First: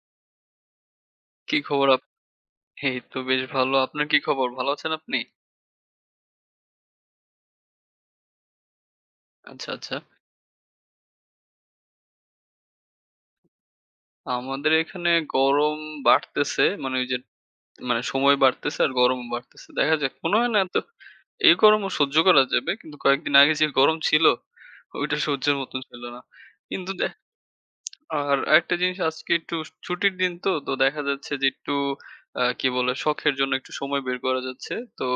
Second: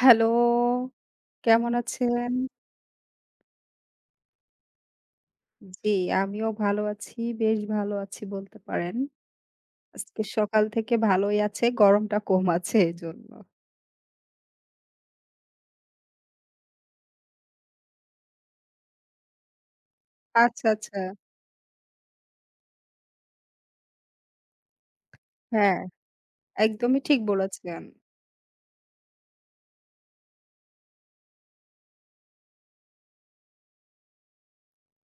Hello, কি কেমন খবর আপ আছেন? এই তো বেশ ভালো। আপনার কি খবর? ভালো আছেন আপনি? জি, আমিও ভালো আছি। বেশ ভালো আছি বলতে পারেন। আচ্ছা, আচ্ছা। আজকে সকাল থেকে ভালোই আছে, গরমটা কম আছে এজন্য। আমাদের এখানে গরম বাড়তেছে। মানে ওই যে মানে সময় বাড়তেছে আর গরমও বাড়তেছে। দেখা যাক। মনে হয় না আচ্ছা, এত আচ্ছা। এই গরমও সহ্য করা যাবে। কিন্তু কয়েকদিন আগে যে গরম ছিল, ওইটা সহ্যের মতন হ্যাঁ, ছিল না। কিন্তু একদমই দে ঠিক বলেছেন। আর একটা জিনিস আজকে একটু ছুটির দিন তো, তো দেখা যাচ্ছে যে একটু কি বলে শখের জন্য একটু সময় বের করা যাচ্ছে। তো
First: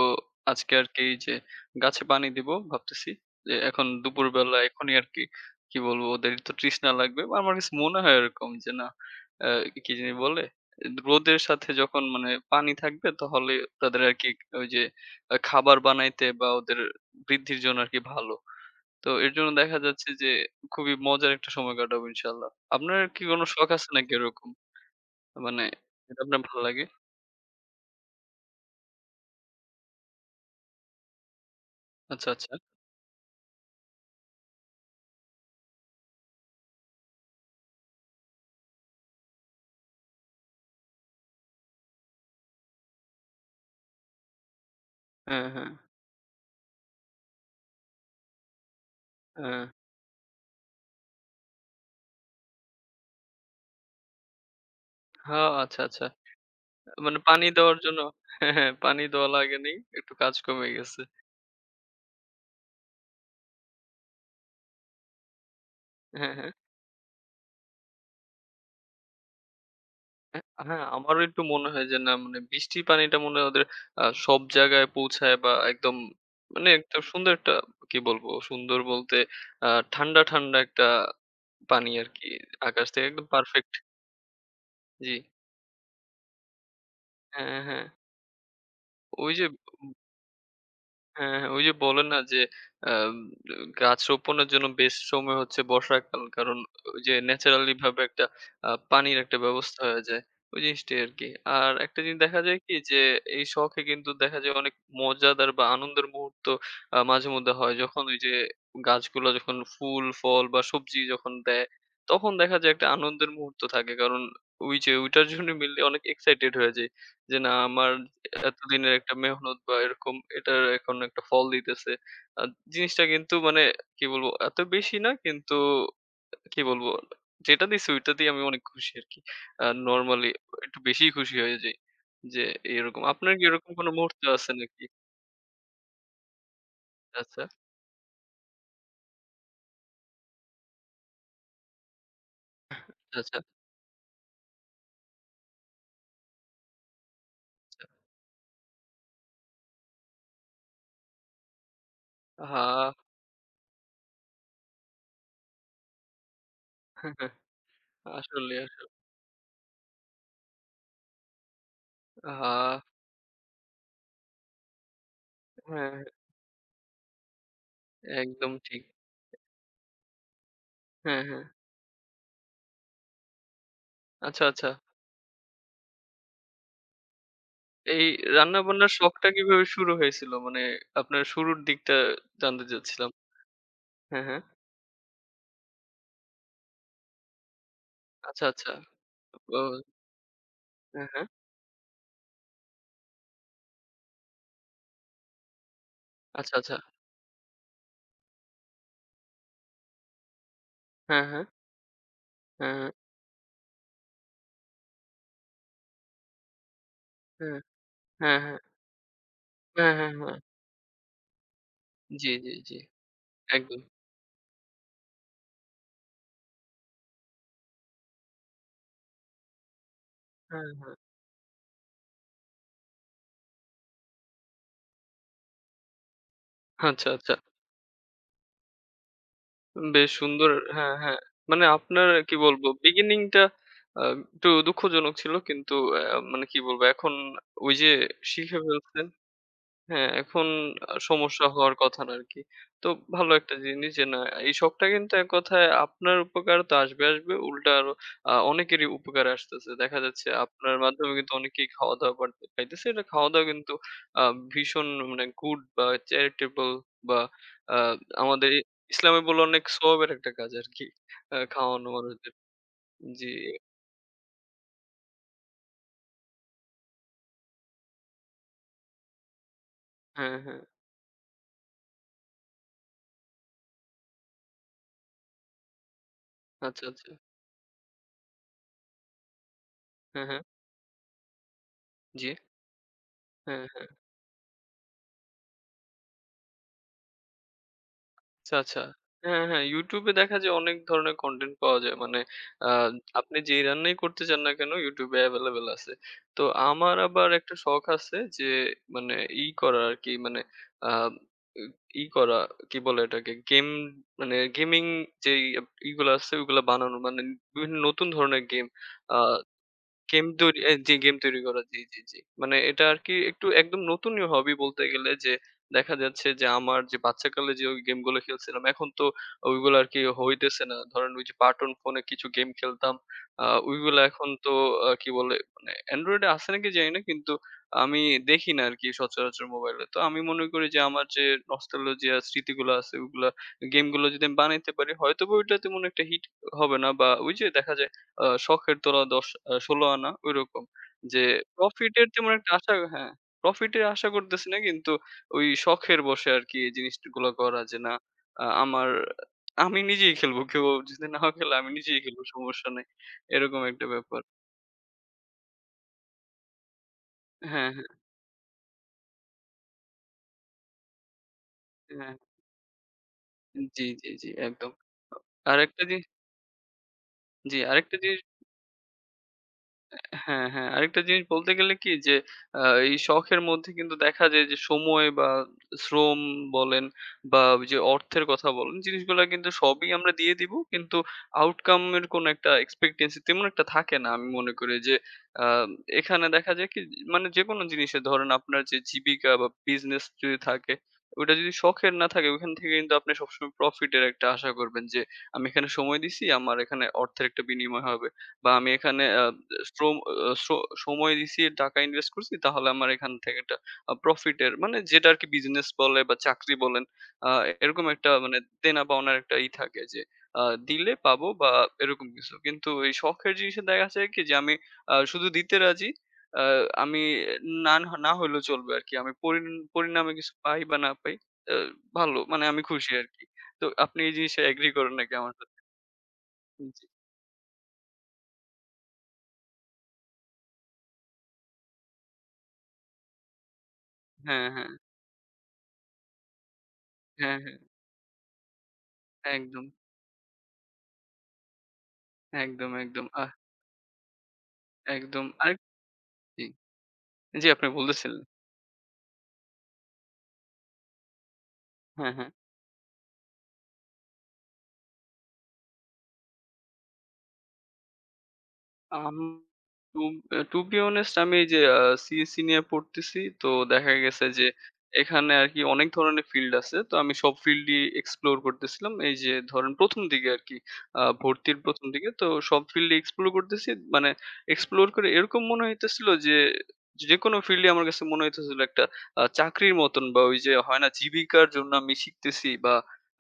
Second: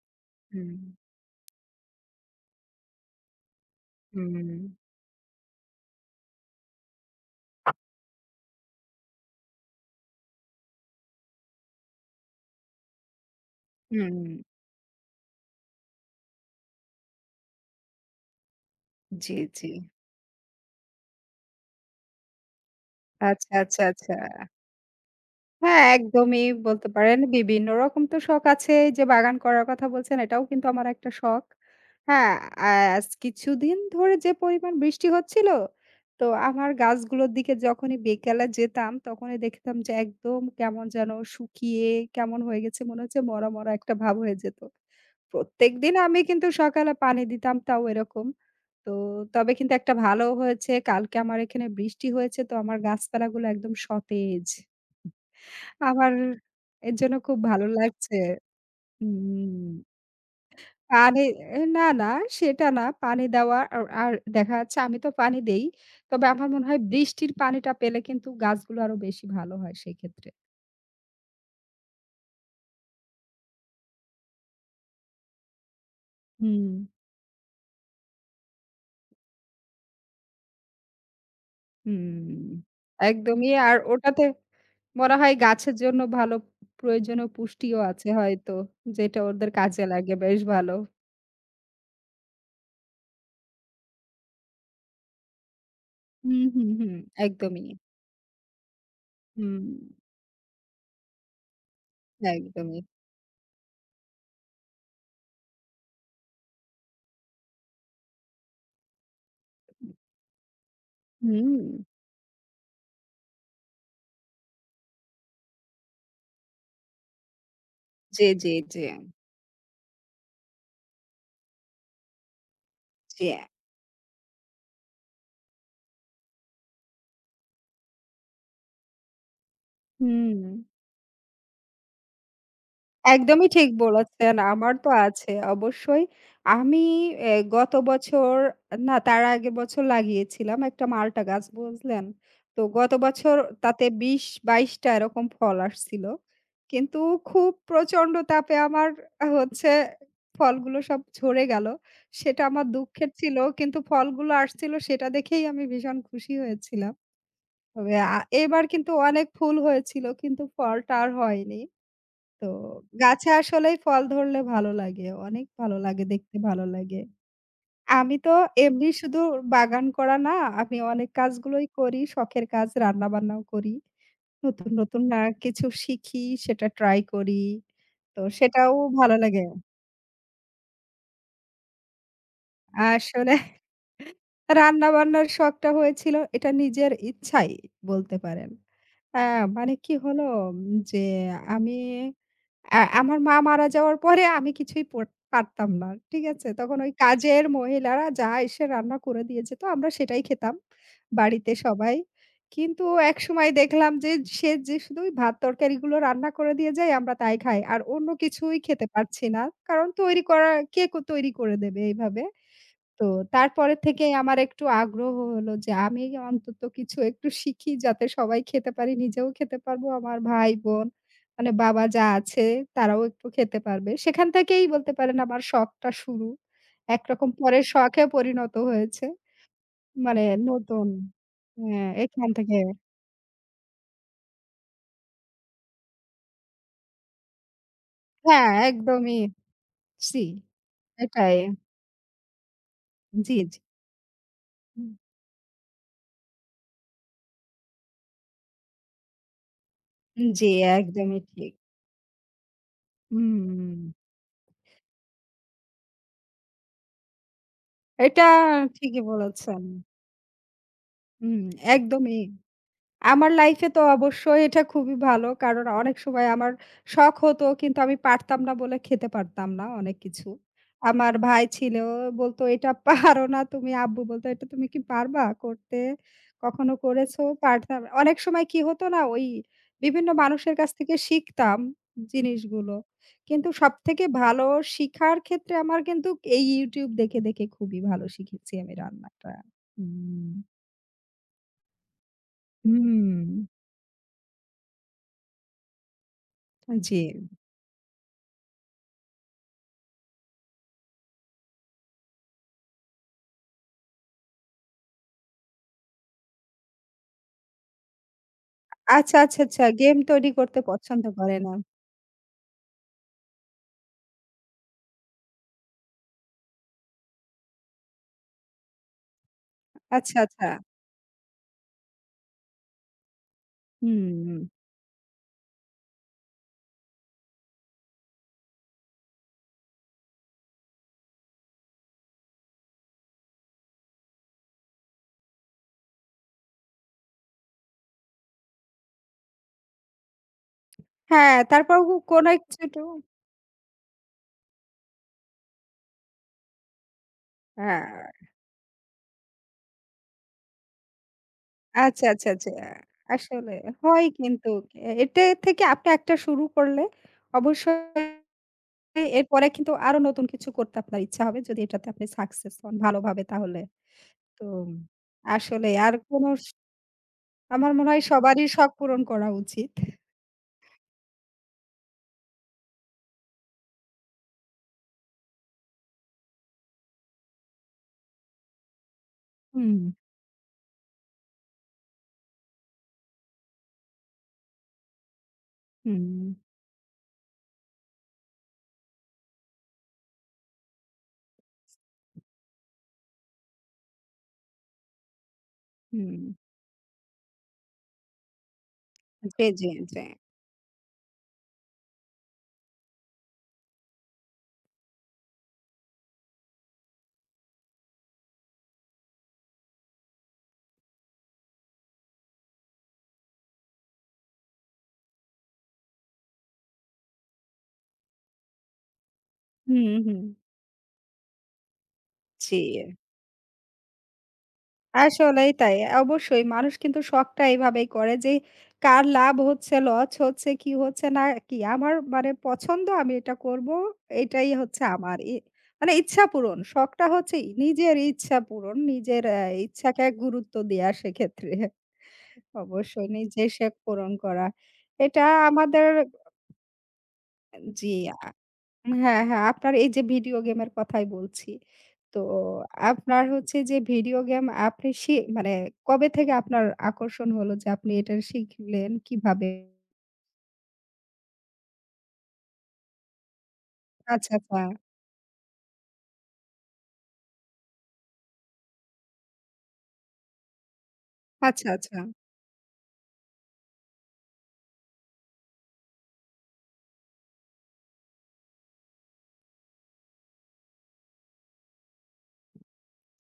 আজকে হুম, আরকি এই যে গাছে পানি দিব ভাবতেছি। যে এখন দুপুরবেলা হুম, এখনই আরকি কি কি বলবো ওদের তো তৃষ্ণা লাগবে। আমার কাছে মনে হয় এরকম যে না আ কি জানি বলে? রোদের সাথে যখন মানে পানি থাকবে তাহলে তাদের হুম, আরকি ওই যে খাবার বানাইতে বা ওদের বৃদ্ধির জন্য আরকি ভালো। তো এর জি, জন্য জি। দেখা যাচ্ছে যে খুবই মজার একটা সময় কাটাবো ইনশাআল্লাহ। আপনার কি কোনো আচ্ছা, শখ আচ্ছা, আছে নাকি আচ্ছা। এরকম? মানে হ্যাঁ, যেটা আপনার একদমই ভালো লাগে? বলতে পারেন বিভিন্ন রকম তো শখ আছে। এই যে বাগান করার কথা বলছেন এটাও কিন্তু আমার একটা শখ। আচ্ছা, হ্যাঁ, আচ্ছা। আজ কিছুদিন ধরে যে পরিমাণ বৃষ্টি হচ্ছিল, তো আমার গাছগুলোর দিকে যখনই বিকেলে যেতাম তখনই দেখতাম যে একদম কেমন যেন শুকিয়ে কেমন হয়ে গেছে মনে হচ্ছে মরা, মরা একটা ভাব হয়ে যেত। হ্যাঁ, হ্যাঁ, প্রত্যেকদিন আমি কিন্তু সকালে পানি দিতাম তাও এরকম। তো তবে হ্যাঁ। কিন্তু একটা ভালো হয়েছে কালকে আমার এখানে বৃষ্টি হয়েছে তো আমার গাছপালাগুলো একদম সতেজ। হ্যাঁ, আচ্ছা, আচ্ছা। আমার এর জন্য মানে খুব পানি ভালো দেওয়ার জন্য লাগছে। হ্যাঁ, হ্যাঁ, পানি দেওয়া লাগে হুম। নাই। একটু কাজ কমে গেছে। পানি এ না, না সেটা না। পানি দেওয়া আর আর দেখা যাচ্ছে আমি তো পানি দেই। তবে হ্যাঁ, আমার হ্যাঁ। মনে হয় বৃষ্টির পানিটা পেলে কিন্তু গাছগুলো আরো বেশি ভালো হয় সেক্ষেত্রে। হ্যাঁ, হ্যাঁ, আমারও একটু মনে হয় যে না মানে বৃষ্টির পানিটা মনে হয় ওদের সব জায়গায় পৌঁছায় বা একদম মানে হুম, একটা সুন্দর একটা কি বলবো? সুন্দর বলতে আ ঠান্ডা, ঠান্ডা একটা পানি আরকি হুম। আকাশ থেকে একদম একদমই পারফেক্ট। আর ওটাতে জি। মনে হয় গাছের জন্য ভালো প্রয়োজনীয় হ্যাঁ, পুষ্টিও হ্যাঁ। আছে হয়তো। যেটা ওই যে ওদের কাজে লাগে বেশ ভালো। হ্যাঁ, হ্যাঁ, ওই যে বলে না যে আম গাছ রোপণের জন্য বেস্ট সময় হচ্ছে বর্ষাকাল। হুম, কারণ হুম, হুম। ওই যে একদমই। ন্যাচারালি ভাবে একটা পানির একটা হুম, ব্যবস্থা হয়ে যায়। ওই জিনিসটাই আরকি। আর একটা জিনিস দেখা যায় কি একদমই। যে এই শখে কিন্তু দেখা যায় অনেক মজাদার বা আনন্দের মুহূর্ত মাঝেমধ্যে হয়। যখন ওই যে গাছগুলো যখন ফুল, ফল বা সবজি যখন হুম। দেয়, তখন দেখা যায় একটা আনন্দের মুহূর্ত থাকে। কারণ ওই যে ওইটার জন্য মেইনলি অনেক এক্সাইটেড হয়ে যাই। যে না আমার জি, জি, জি, এতদিনের একটা মেহনত বা এরকম এটার এখন একটা ফল দিতেছে। আ জিনিসটা জি। কিন্তু মানে কি বলবো? এত বেশি না কিন্তু কি বলবো? যেটা দিছে ওইটা দিয়ে আমি অনেক খুশি আরকি। নরমালি হুম, একটু বেশিই খুশি হয়ে যাই। যে এরকম। আপনার কি একদমই ঠিক এরকম কোনো মুহূর্ত বলেছেন। আছে আমার নাকি? তো আছে অবশ্যই। আমি এ আচ্ছা, গত বছর না তার আগের বছর লাগিয়েছিলাম একটা মাল্টা গাছ, বুঝলেন? তো গত বছর আচ্ছা, তাতে ২০-২২ টা এরকম ফল আসছিল। কিন্তু খুব আচ্ছা। প্রচন্ড তাপে আমার হচ্ছে ফলগুলো সব ঝরে গেল। সেটা আহা! আমার দুঃখের ছিল। কিন্তু ফলগুলো আসছিল সেটা দেখেই আমি ভীষণ খুশি হয়েছিলাম। তবে আসলে এবার কিন্তু অনেক ফুল হয়েছিল কিন্তু ফলটা আর হয়নি। তো আহা! গাছে আসলেই ফল ধরলে ভালো লাগে। অনেক ভালো হ্যাঁ, লাগে, দেখতে ভালো লাগে। আমি তো একদম ঠিক। এমনি শুধু বাগান করা না, আমি অনেক হ্যাঁ, হ্যাঁ। কাজগুলোই করি। শখের কাজ, রান্না-বান্নাও করি। আচ্ছা, আচ্ছা। নতুন, নতুন কিছু শিখি, সেটা ট্রাই করি। এই তো সেটাও রান্না-বান্নার ভালো শখটা লাগে। কিভাবে শুরু হয়েছিল? মানে আপনার শুরুর দিকটা জানতে চাচ্ছিলাম। আসলে হ্যাঁ, হ্যাঁ। রান্নাবান্নার শখটা হয়েছিল এটা নিজের ইচ্ছাই বলতে আচ্ছা, পারেন। আচ্ছা। আ ও মানে কি হলো উম, যে হ্যাঁ, হ্যাঁ। আমি আমার মা মারা যাওয়ার পরে আমি কিছুই পারতাম না। ঠিক আছে? আচ্ছা, আচ্ছা। তখন ওই কাজের মহিলারা যা এসে রান্না করে দিয়ে যেত আমরা সেটাই খেতাম হ্যাঁ, হ্যাঁ। বাড়িতে সবাই। হ্যাঁ, কিন্তু হ্যাঁ। একসময় দেখলাম যে সে যে শুধু ওই ভাত তরকারিগুলো রান্না করে দিয়ে যায় আমরা তাই খাই। আর অন্য হ্যাঁ, হ্যাঁ। কিছুই খেতে পারছি না। কারণ হ্যাঁ, হ্যাঁ, তৈরি হ্যাঁ। করা কে তৈরি করে দেবে এইভাবে? জি, জি, জি। তো তারপরে একদম। থেকে আমার একটু আগ্রহ হলো যে আমি অন্তত কিছু একটু শিখি যাতে সবাই খেতে পারি, নিজেও খেতে পারবো, আমার হ্যাঁ, ভাই-বোন হ্যাঁ। মানে বাবা যা আছে তারাও একটু খেতে পারবে। সেখান থেকেই বলতে পারেন আমার শখটা শুরু। আচ্ছা, একরকম আচ্ছা। পরে শখে পরিণত হয়েছে। বেশ মানে সুন্দর নতুন হ্যাঁ, হ্যাঁ। মানে হ্যাঁ, আপনার এখান কি থেকে বলবো beginning টা আ একটু দুঃখজনক ছিল। কিন্তু অ্যা মানে কি বলবো এখন ওই যে হ্যাঁ, শিখে ফেলছেন একদমই হ্যাঁ, জি, এখন এটাই। সমস্যা হওয়ার কথা না আরকি। তো ভালো জি, একটা জি। জিনিস যে না এই শখটা হুম, কিন্তু এক কথায় আপনার উপকার তো আসবে, আসবে উল্টা আরো অনেকেরই উপকারে আসতেছে। দেখা যাচ্ছে জি, আপনার মাধ্যমে একদমই কিন্তু ঠিক। অনেকেই খাওয়া-দাওয়া বাড়তে পাইতেছে। এটা খাওয়া-দাওয়া কিন্তু হুম, আ ভীষণ মানে গুড বা চ্যারিটেবল বা আ এটা আমাদের ঠিকই ইসলামে বলে বলেছেন। অনেক সওয়াবের একটা কাজ আরকি। হুম, খাওয়ানো একদমই। মানুষদের। জি, আমার লাইফে তো অবশ্যই এটা খুবই ভালো। কারণ অনেক সময় আমার শখ হতো কিন্তু আমি পারতাম না বলে খেতে পারতাম না অনেক কিছু। হ্যাঁ, হ্যাঁ। আমার ভাই ছিল বলত, "এটা পারো না তুমি।" আব্বু বলত, "এটা তুমি কি পারবা করতে? কখনো আচ্ছা, আচ্ছা। করেছো?" পারতাম না। অনেক সময় কি হতো না ওই বিভিন্ন হ্যাঁ, হ্যাঁ। মানুষের কাছ থেকে শিখতাম জি, জিনিসগুলো। কিন্তু হ্যাঁ। সবথেকে ভালো শিখার ক্ষেত্রে আমার কিন্তু এই YouTube দেখে, দেখে খুবই ভালো শিখেছি আচ্ছা, আমি আচ্ছা। রান্নাটা। হ্যাঁ, হ্যাঁ, YouTube এ হুম। দেখা যায় অনেক ধরনের কনটেন্ট পাওয়া যায়। মানে আ হুম, আপনি যেই রান্নাই করতে চান না কেন YouTube এ এভেইলেবল আছে। তো আমার জি। আবার একটা শখ আছে যে মানে ই করা আরকি মানে আ ই করা কি বলে এটাকে? গেমিং যেই ইগুলা আছে ওগুলা বানানো। মানে বিভিন্ন নতুন ধরনের আচ্ছা, আ আচ্ছা, আচ্ছা। গেম তৈরি করতে পছন্দ গেম করে তৈরি না। করা। জি, জি, জি। মানে এটা আরকি একটু একদম নতুনই হবি বলতে গেলে যে দেখা যাচ্ছে যে আমার যে বাচ্চাকালে যে ওই গেমগুলো খেলছিলাম এখন তো ওইগুলো আরকি আচ্ছা, আচ্ছা। হইতেছে না। ধরেন ওই যে বাটন ফোনে কিছু গেম খেলতাম। ওইগুলা হুম, এখন হুম। তো কি বলে মানে Android এ আছে নাকি জানি না। কিন্তু আমি দেখি না আরকি সচরাচর মোবাইলে। তো আমি মনে করি যে আমার যে নস্টালজিয়া স্মৃতিগুলো আছে ওগুলা গেমগুলো যদি আমি বানাইতে পারি হয়তোবা ওইটা তেমন একটা হিট হবে না বা ওই যে দেখা যায় শখের তোলা ১০ আ ১৬ আনা ঐরকম। যে হ্যাঁ, তারপর প্রফিট এর তেমন কোনো একটা আশা কিছুটু হ্যাঁ, প্রফিট এর আশা করতেছি না কিন্তু ওই শখের বশে আরকি এই জিনিসগুলো করা যে হ্যাঁ, না আ আমার আমি নিজেই খেলবো। কেউ যদি নাও খেলে আমি নিজেই আচ্ছা, খেলবো আচ্ছা, আচ্ছা। সমস্যা নাই। আসলে এরকম একটা হয় ব্যাপার। কিন্তু এটা থেকে আপনি একটা শুরু করলে হ্যাঁ, হ্যাঁ, অবশ্যই এরপরে কিন্তু আরো নতুন কিছু করতে আপনার ইচ্ছা হবে যদি এটাতে আপনি হ্যাঁ। সাকসেস হন ভালোভাবে তাহলে। জি, জি, জি তো একদম। আসলে আরেকটা আর জি, কোনো স জি আমার মনে আরেকটা হয় জিনিস সবারই শখ পূরণ করা উচিত। হ্যাঁ, হ্যাঁ। আরেকটা জিনিস বলতে গেলে কি যে আ এই শখের মধ্যে কিন্তু দেখা যায় যে সময় বা শ্রম বলেন বা ওই যে অর্থের কথা বলেন, জিনিসগুলা কিন্তু হুম, সবই আমরা দিয়ে দিব। কিন্তু আউটকাম এর কোনো একটা এক্সপেক্টেন্সি তেমন একটা থাকে না। আমি মনে করি যে আ এখানে হুম, দেখা যায় কি মানে যেকোনো জিনিসে ধরেন আপনার যে জীবিকা বা বিজনেস যদি থাকে, ওটা যদি শখের না থাকে ওইখান থেকে কিন্তু আপনি সবসময় প্রফিট এর একটা আশা করবেন যে আমি এখানে সময় হুম। দিছি, আমার এখানে অর্থের একটা বিনিময় হবে। বা আমি এখানে আ জি, জি, শ্রম জি। আ স সময় দিছি, টাকা ইনভেস্ট করছি তাহলে আমার এখান থেকে একটা প্রফিটের মানে যেটা আরকি বিজনেস বলে বা চাকরি বলেন আ এরকম একটা মানে দেনা-পাওনার একটা ই থাকে যে আ দিলে পাবো বা এরকম কিছু। কিন্তু এই শখের জিনিসে দেখা যায় কি যে আমি শুধু দিতে রাজি। আ আমি না, না হইলেও চলবে আরকি। আমি পরিন হুম, পরিণামে হুম। কিছু পাই বা না পাই আ ভালো মানে জি। আমি খুশি আরকি। তো আপনি এই জিনিসে এগ্রি করেন নাকি আমার আসলেই সাথে? তাই। অবশ্যই মানুষ জি। কিন্তু শখটা এভাবেই করে যে কার লাভ হচ্ছে, লস হচ্ছে, কি হচ্ছে না কি আমার মানে পছন্দ আমি এটা করব। হ্যাঁ, এটাই হ্যাঁ, হচ্ছে আমার। ই মানে ইচ্ছা পূরণ। শখটা হচ্ছে হ্যাঁ, হ্যাঁ। নিজের ইচ্ছা পূরণ। নিজের একদম, ইচ্ছাকে গুরুত্ব দেয়া সেক্ষেত্রে একদম, একদম। অবশ্যই নিজের শখ পূরণ করা। একদম। এটা আরেক আমাদের জি, জি আপনি জি। বলতেছিলেন। হ্যাঁ, হ্যাঁ, আপনার এই যে ভিডিও গেমের কথাই বলছি। হ্যাঁ, তো হ্যাঁ। আপনার হচ্ছে যে ভিডিও গেম আপনি মানে কবে থেকে আপনার আকর্ষণ হলো যে আপনি এটা শিখলেন আম কিভাবে? টু টু বি honest আমি এই যে সিএসসি নিয়ে পড়তেছি। তো দেখা গেছে আচ্ছা, যে আচ্ছা, এখানে আরকি অনেক ধরনের ফিল্ড আছে। তো আমি সব ফিল্ডই explore করতেছিলাম। এই যে ধরেন ১ম দিকে আরকি। ভর্তির আচ্ছা, ১ম আচ্ছা। দিকে। তো সব ফিল্ডই explore করতেছি। মানে explore করে এরকম মনে হইতেছিল যে যেকোনো ফিল্ডই আমার কাছে মনে হইতেছিল একটা চাকরির মতন বা ওই যে হয় না জীবিকার জন্য আমি শিখতেছি বা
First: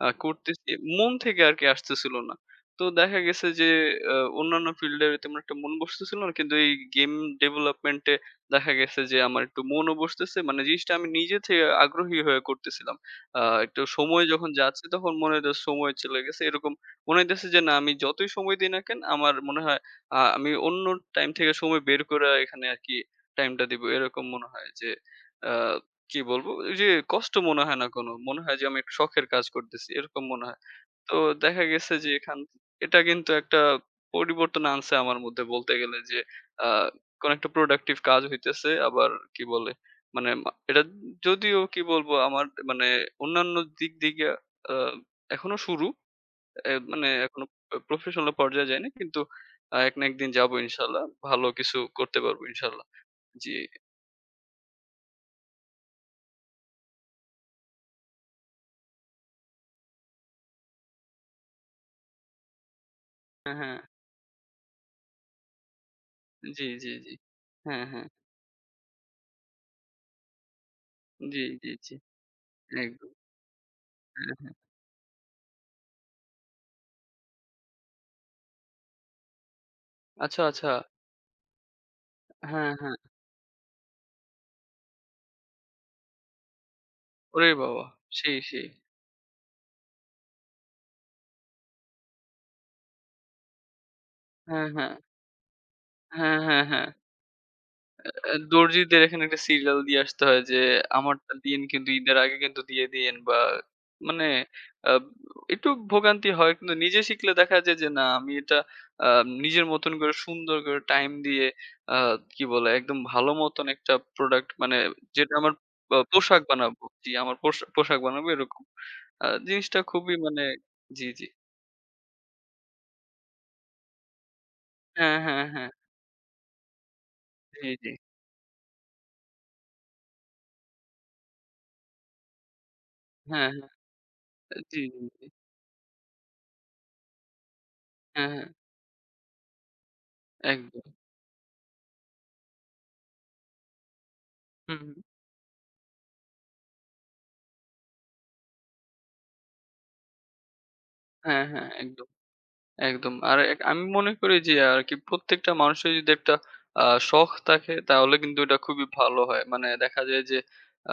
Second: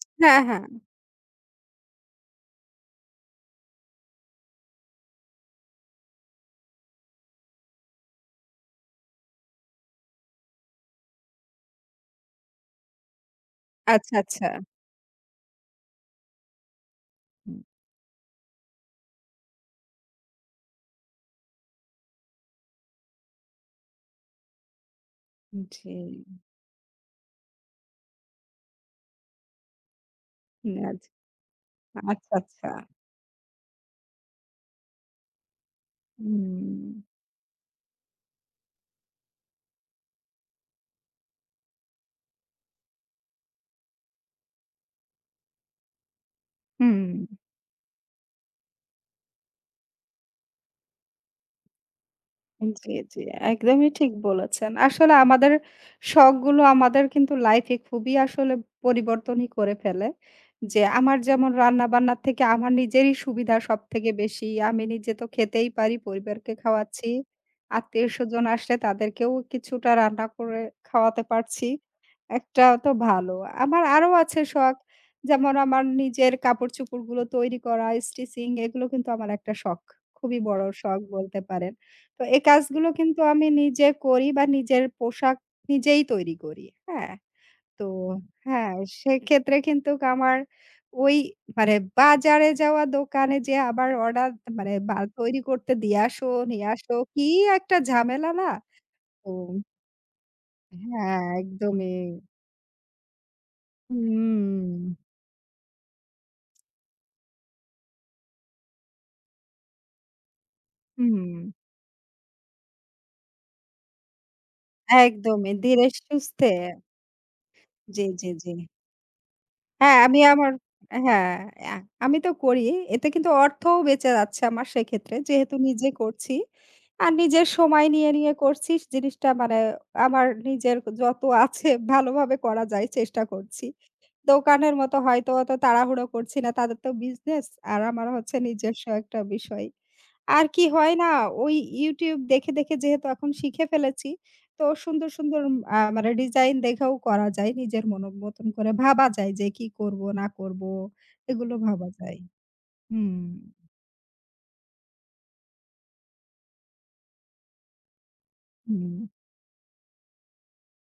হ্যাঁ, হ্যাঁ। করতেছি। মন থেকে আরকি আসতেছিল না। তো দেখা গেছে যে আ অন্যান্য ফিল্ডে তেমন একটা মন বসতেছিল না। কিন্তু এই গেম ডেভেলপমেন্ট এ দেখা গেছে যে আমার একটু মনও বসতেছে। মানে জিনিসটা আমি নিজে থেকে আগ্রহী হয়ে করতেছিলাম। আ একটু আচ্ছা, সময় আচ্ছা। যখন যাচ্ছে তখন মনে হইতেছে সময় চলে গেছে। এরকম মনে হইতেছে হুম, যে না আমি যতই সময় দিই না কেন আমার মনে হয় আমি অন্য টাইম থেকে সময় বের করে এখানে আরকি টাইমটা দিব। এরকম মনে হয় যে আ জি। কি বলবো? ওই যে কষ্ট মনে হয় না কোনো। মনে হয় যে আমি একটা শখের কাজ করতেছি। এরকম মনে হয়। হুম, আচ্ছা, তো দেখা গেছে যে আচ্ছা। এখান আচ্ছা এটা কিন্তু একটা পরিবর্তন আনছে আমার মধ্যে বলতে গেলে যে হুম, আহ, কোন একটা প্রোডাক্টিভ কাজ হইতেছে আবার কি বলে মানে এটা যদিও কি বলবো আমার মানে অন্যান্য দিক দিকে আহ, এখনো শুরু হুম। মানে এখনো প্রফেশনাল পর্যায়ে যায়নি কিন্তু এক না একদিন যাবো ইনশাল্লাহ ভালো কিছু করতে পারবো ইনশাল্লাহ জি, জি, জি একদমই ঠিক বলেছেন। আসলে আমাদের শখগুলো আমাদের কিন্তু লাইফে খুবই আসলে পরিবর্তনই করে ফেলে। যে আমার যেমন রান্না-বান্নার থেকে আমার নিজেরই হ্যাঁ সুবিধা হ্যাঁ সবথেকে বেশি। আমি নিজে তো খেতেই পারি, পরিবারকে জি জি খাওয়াচ্ছি। জি হ্যাঁ হ্যাঁ আত্মীয়স্বজন আসলে তাদেরকেও কিছুটা রান্না করে খাওয়াতে জি পারছি। জি জি একটা তো একদম ভালো। আমার আরো হ্যাঁ আছে হ্যাঁ শখ। যেমন আমার নিজের কাপড়-চোপড়গুলো তৈরি করা, স্টিচিং এগুলো কিন্তু আমার একটা শখ। খুবই আচ্ছা বড় আচ্ছা শখ বলতে পারেন। তো এই হ্যাঁ কাজগুলো হ্যাঁ কিন্তু আমি নিজে করি বা নিজের পোশাক নিজেই তৈরি করি। হ্যাঁ? ওরে বাবা! তো সেই, সেই। হ্যাঁ, সেক্ষেত্রে কিন্তু আমার ওই মানে বাজারে যাওয়া দোকানে যেয়ে আবার অর্ডার হ্যাঁ, মানে হ্যাঁ। বা তৈরি করতে দিয়ে আসো, হ্যাঁ, হ্যাঁ, নিয়ে হ্যাঁ। আসো কি একটা ঝামেলা না? দর্জিদের এখানে তো একটা সিরিয়াল দিয়ে আসতে হয় যে, হ্যাঁ, আমারটা দিন কিন্তু একদমই। ঈদের আগে কিন্তু দিয়ে দিয়েন বা মানে হুম, আ একটু ভোগান্তি হয়। কিন্তু নিজে শিখলে দেখা যায় যে, না আমি এটা আ নিজের মতন করে সুন্দর করে টাইম হুম, দিয়ে আ কি বলে একদম ভালো মতন একটা প্রোডাক্ট মানে যেটা আমার একদমই ধীরে পোশাক সুস্থে। বানাবো। জি, আমার পোশাক জি, বানাবো জি, জি। এরকম। জিনিসটা হ্যাঁ, খুবই আমি মানে আমার জি, জি। হ্যাঁ, আ আমি তো করি। এতে কিন্তু অর্থও বেঁচে যাচ্ছে আমার সেক্ষেত্রে। হ্যাঁ, হ্যাঁ, যেহেতু হ্যাঁ। নিজে করছি। আর নিজের জি, সময় জি। নিয়ে করছি জিনিসটা মানে আমার নিজের যত আছে ভালোভাবে করা যায় চেষ্টা হ্যাঁ, করছি। হ্যাঁ। দোকানের জি, মতো জি। হয়তো অত তাড়াহুড়ো করছি না। তাদের তো বিজনেস আর আমার হ্যাঁ, হচ্ছে হ্যাঁ, নিজস্ব একটা বিষয়। আর কি একদম। হয় না ওই YouTube দেখে, দেখে যেহেতু এখন শিখে ফেলেছি, তো হুম, হুম। সুন্দর, সুন্দর মানে ডিজাইন দেখেও করা যায়। নিজের মন মতন করে ভাবা যায় যে কি করব না করব হ্যাঁ, এগুলো হ্যাঁ, ভাবা একদম। যায়। একদম। হুম, আর এক আমি মনে করি যে আরকি প্রত্যেকটা মানুষের যদি একটা শখ থাকে তাহলে কিন্তু এটা খুবই হুম, ভালো হয়। মানে দেখা যায় যে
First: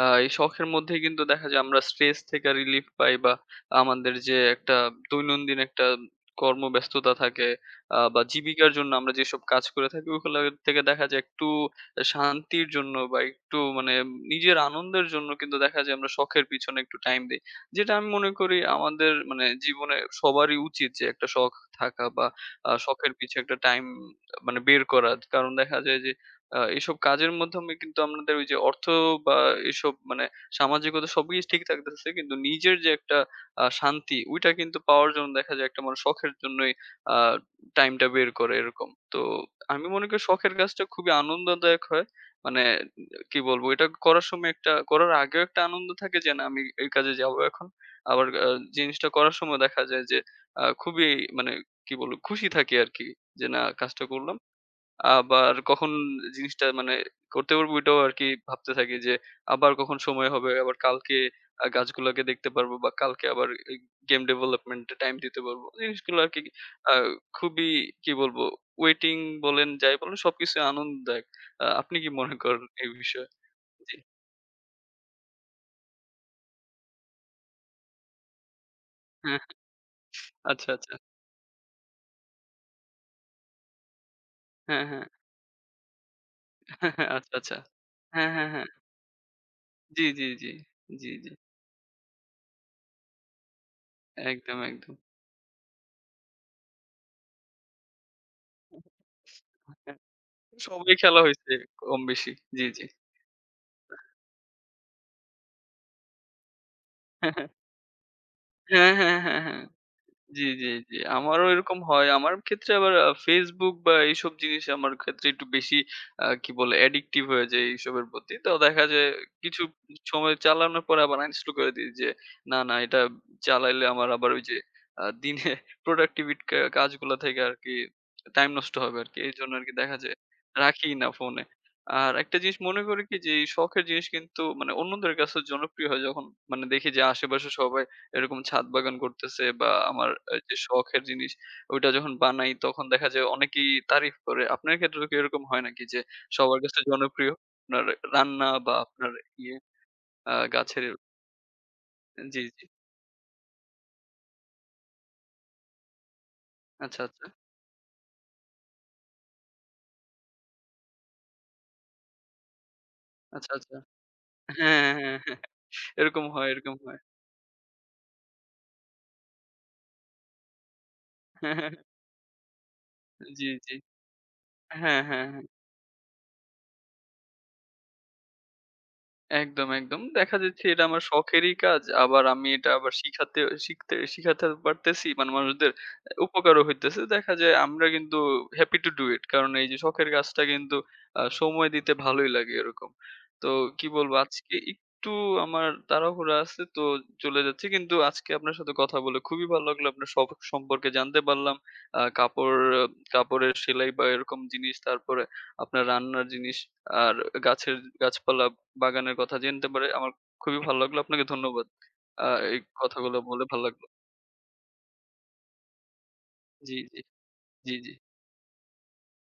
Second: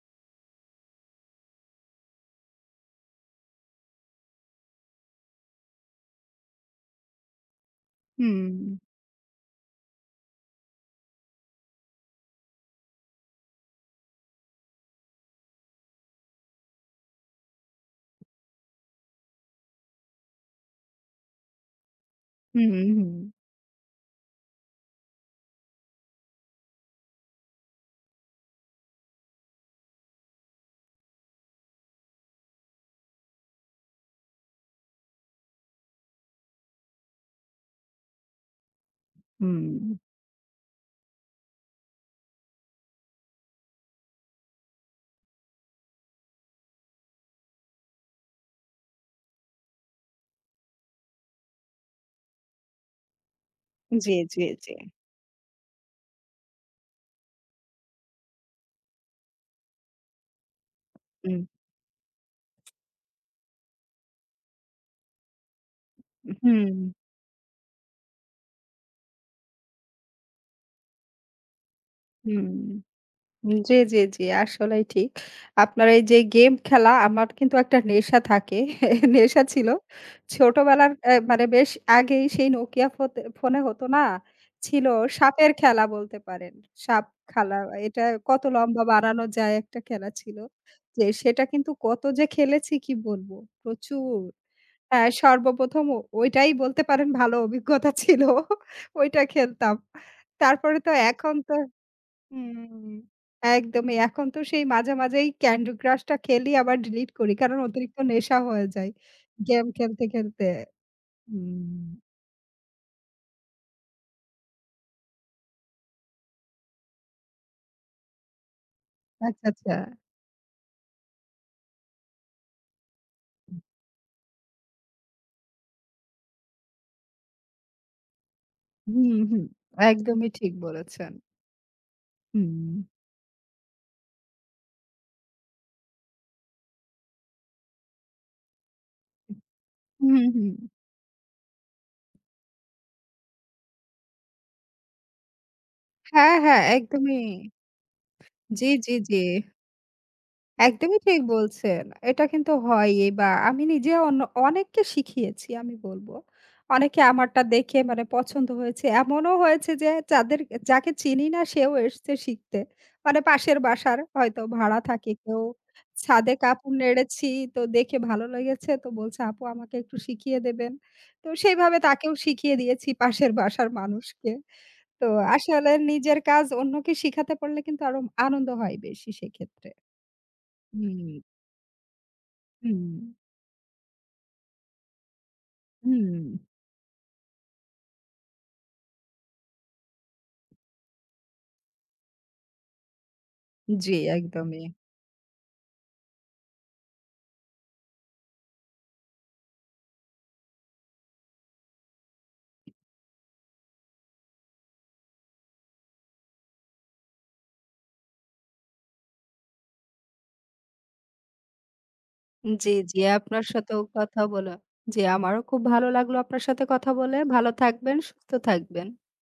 এই শখের মধ্যেই কিন্তু দেখা যায় আমরা স্ট্রেস থেকে রিলিফ পাই বা আমাদের যে একটা দৈনন্দিন একটা কর্মব্যস্ততা থাকে বা হুম, জীবিকার জন্য আমরা যেসব কাজ করে থাকি ওগুলা থেকে দেখা যায় একটু শান্তির জন্য বা একটু মানে নিজের আনন্দের জন্য কিন্তু দেখা যায় আমরা শখের পিছনে একটু টাইম দেই। যেটা আমি মনে করি আমাদের মানে জীবনে সবারই উচিত যে একটা শখ থাকা বা হুম, হুম, শখের পিছে একটা টাইম মানে বের করা। কারণ দেখা যায় যে এইসব কাজের মাধ্যমে কিন্তু আমাদের ওই যে অর্থ বা এসব মানে সামাজিকতা সবই ঠিক থাকতেছে। কিন্তু নিজের যে একটা শান্তি ওইটা কিন্তু পাওয়ার জন্য দেখা যায় একটা মানুষ শখের জন্যই আ টাইমটা বের করে এরকম। তো হুম। আমি মনে করি শখের কাজটা খুবই আনন্দদায়ক হয়। মানে কি বলবো এটা করার সময় একটা করার আগেও একটা আনন্দ থাকে যে না আমি এই কাজে যাবো এখন। আবার জিনিসটা করার সময় দেখা যায় যে খুবই মানে কি বলবো? খুশি থাকি আরকি। যে না কাজটা জি, করলাম। জি, জি। আবার কখন জিনিসটা মানে করতে পারবো ওইটাও আরকি ভাবতে থাকি যে আবার কখন সময় হবে, আবার কালকে হুম, গাছগুলাকে দেখতে পারবো বা কালকে আবার এই গেম ডেভেলপমেন্ট এ টাইম দিতে পারবো। জিনিসগুলো আরকি হুম, আ খুবই কি বলবো? ওয়েটিং বলেন, যাই বলেন সবকিছুই আনন্দদায়ক। আপনি কি মনে হুম। করেন এই বিষয়ে? জি, জি। জি, জি, আসলেই ঠিক। আপনার এই যে গেম খেলা আমার কিন্তু একটা নেশা থাকে। হ্যাঁ, নেশা ছিল। আচ্ছা, ছোটবেলার আচ্ছা। মানে বেশ আগেই সেই Nokia ফোনে হতো না? হ্যাঁ, ছিল হ্যাঁ। সাপের খেলা বলতে পারেন। সাপ আচ্ছা, আচ্ছা। খেলা এটা হ্যাঁ, কত হ্যাঁ, হ্যাঁ। লম্বা বানানো যায় একটা জি, খেলা জি, ছিল। জি। যে জি, জি। সেটা কিন্তু কত যে খেলেছি কি বলবো? প্রচুর। একদম, একদম। হ্যাঁ, সর্বপ্রথম ও ওইটাই বলতে পারেন ভালো অভিজ্ঞতা ছিল। ওইটা খেলতাম। তারপরে তো সবই খেলা এখন হইছে তো কম বেশি। জি, জি। হুম, একদমই। এখন তো সেই মাঝে, মাঝেই ক্যান্ডি ক্রাশটা খেলি আবার ডিলিট করি। কারণ অতিরিক্ত নেশা হয়ে যায়। হ্যাঁ, হ্যাঁ, হ্যাঁ, হ্যাঁ। গেম খেলতে, খেলতে। জি, জি, জি। আমারও হুম, এরকম হয়। আমার ক্ষেত্রে আবার Facebook বা এইসব জিনিস আমার ক্ষেত্রে একটু বেশি কি বলে অ্যাডিক্টিভ হয়ে যাই এইসবের প্রতি। তো দেখা যায় আচ্ছা, কিছু আচ্ছা। সময় চালানোর পরে আবার uninstall করে দেই যে, না, না এটা চালাইলে আমার আবার ওই যে দিনে productivity কাজগুলা থেকে আরকি টাইম নষ্ট হবে হুম, আরকি। হুম। এইজন্য আরকি দেখা যায় একদমই ঠিক রাখিই না বলেছেন। ফোনে। আর একটা জিনিস হুম। মনে করি কি যে এই শখের জিনিস কিন্তু মানে অন্যদের কাছে জনপ্রিয় হয় যখন মানে দেখি যে আশেপাশে সবাই এরকম ছাদ বাগান করতেছে বা আমার হুম, হুম। যে শখের জিনিস ওইটা যখন বানাই তখন দেখা যায় অনেকেই তারিফ করে। আপনার ক্ষেত্রেও কি এরকম হয় নাকি যে হ্যাঁ, সবার হ্যাঁ, কাছে একদমই। জনপ্রিয় আপনার রান্না জি, বা জি, আপনার জি। ইয়ে গাছের একদমই ঠিক বলছেন। এটা জি, কিন্তু জি। হয়ই বা আমি নিজে অনেককে শিখিয়েছি আমি বলব। অনেকে আচ্ছা, আচ্ছা, আমারটা দেখে মানে পছন্দ হয়েছে। এমনও হয়েছে যে যাদের যাকে চিনি না সেও এসছে শিখতে। মানে আচ্ছা, পাশের আচ্ছা। বাসার হয়তো ভাড়া হ্যাঁ, হ্যাঁ, থাকে হ্যাঁ। হ্যাঁ, কেউ। এরকম ছাদে হয়, কাপড় এরকম হয়। নেড়েছি তো দেখে ভালো লেগেছে তো বলছে, "আপু আমাকে একটু শিখিয়ে দেবেন?" তো সেইভাবে তাকেও শিখিয়ে দিয়েছি পাশের জি, বাসার জি। মানুষকে। হ্যাঁ, তো হ্যাঁ, হ্যাঁ। আসলে নিজের কাজ অন্যকে শিখাতে পারলে কিন্তু আরো আনন্দ হয় বেশি একদম, সেক্ষেত্রে। একদম। দেখা যাচ্ছে এটা আমার হুম। শখেরই কাজ। আবার আমি এটা হুম, আবার শিখাতে পারতেছি। মানে মানুষদের হুম। উপকারও হইতেছে। দেখা যায় আমরা কিন্তু happy to do it। কারণ এই যে শখের কাজটা কিন্তু সময় দিতে ভালোই লাগে এরকম। তো কি জি, বলবো আজকে একদমই। একটু আমার তাড়াহুড়া আছে তো চলে যাচ্ছি। কিন্তু আজকে আপনার সাথে কথা বলে খুবই ভালো লাগলো। আপনার শখ সম্পর্কে জানতে পারলাম। আ কাপড় কাপড়ের সেলাই বা এরকম জিনিস। তারপরে আপনার রান্নার জিনিস আর গাছের গাছপালা বাগানের কথা জানতে পেরে আমার খুবই ভালো লাগলো। আপনাকে ধন্যবাদ। আ এই জি, জি। কথাগুলো বলে আপনার ভালো সাথেও লাগলো। কথা বলে জি, আমারও খুব ভালো লাগলো আপনার সাথে জি, কথা জি, বলে। ভালো জি, জি। থাকবেন, সুস্থ থাকবেন।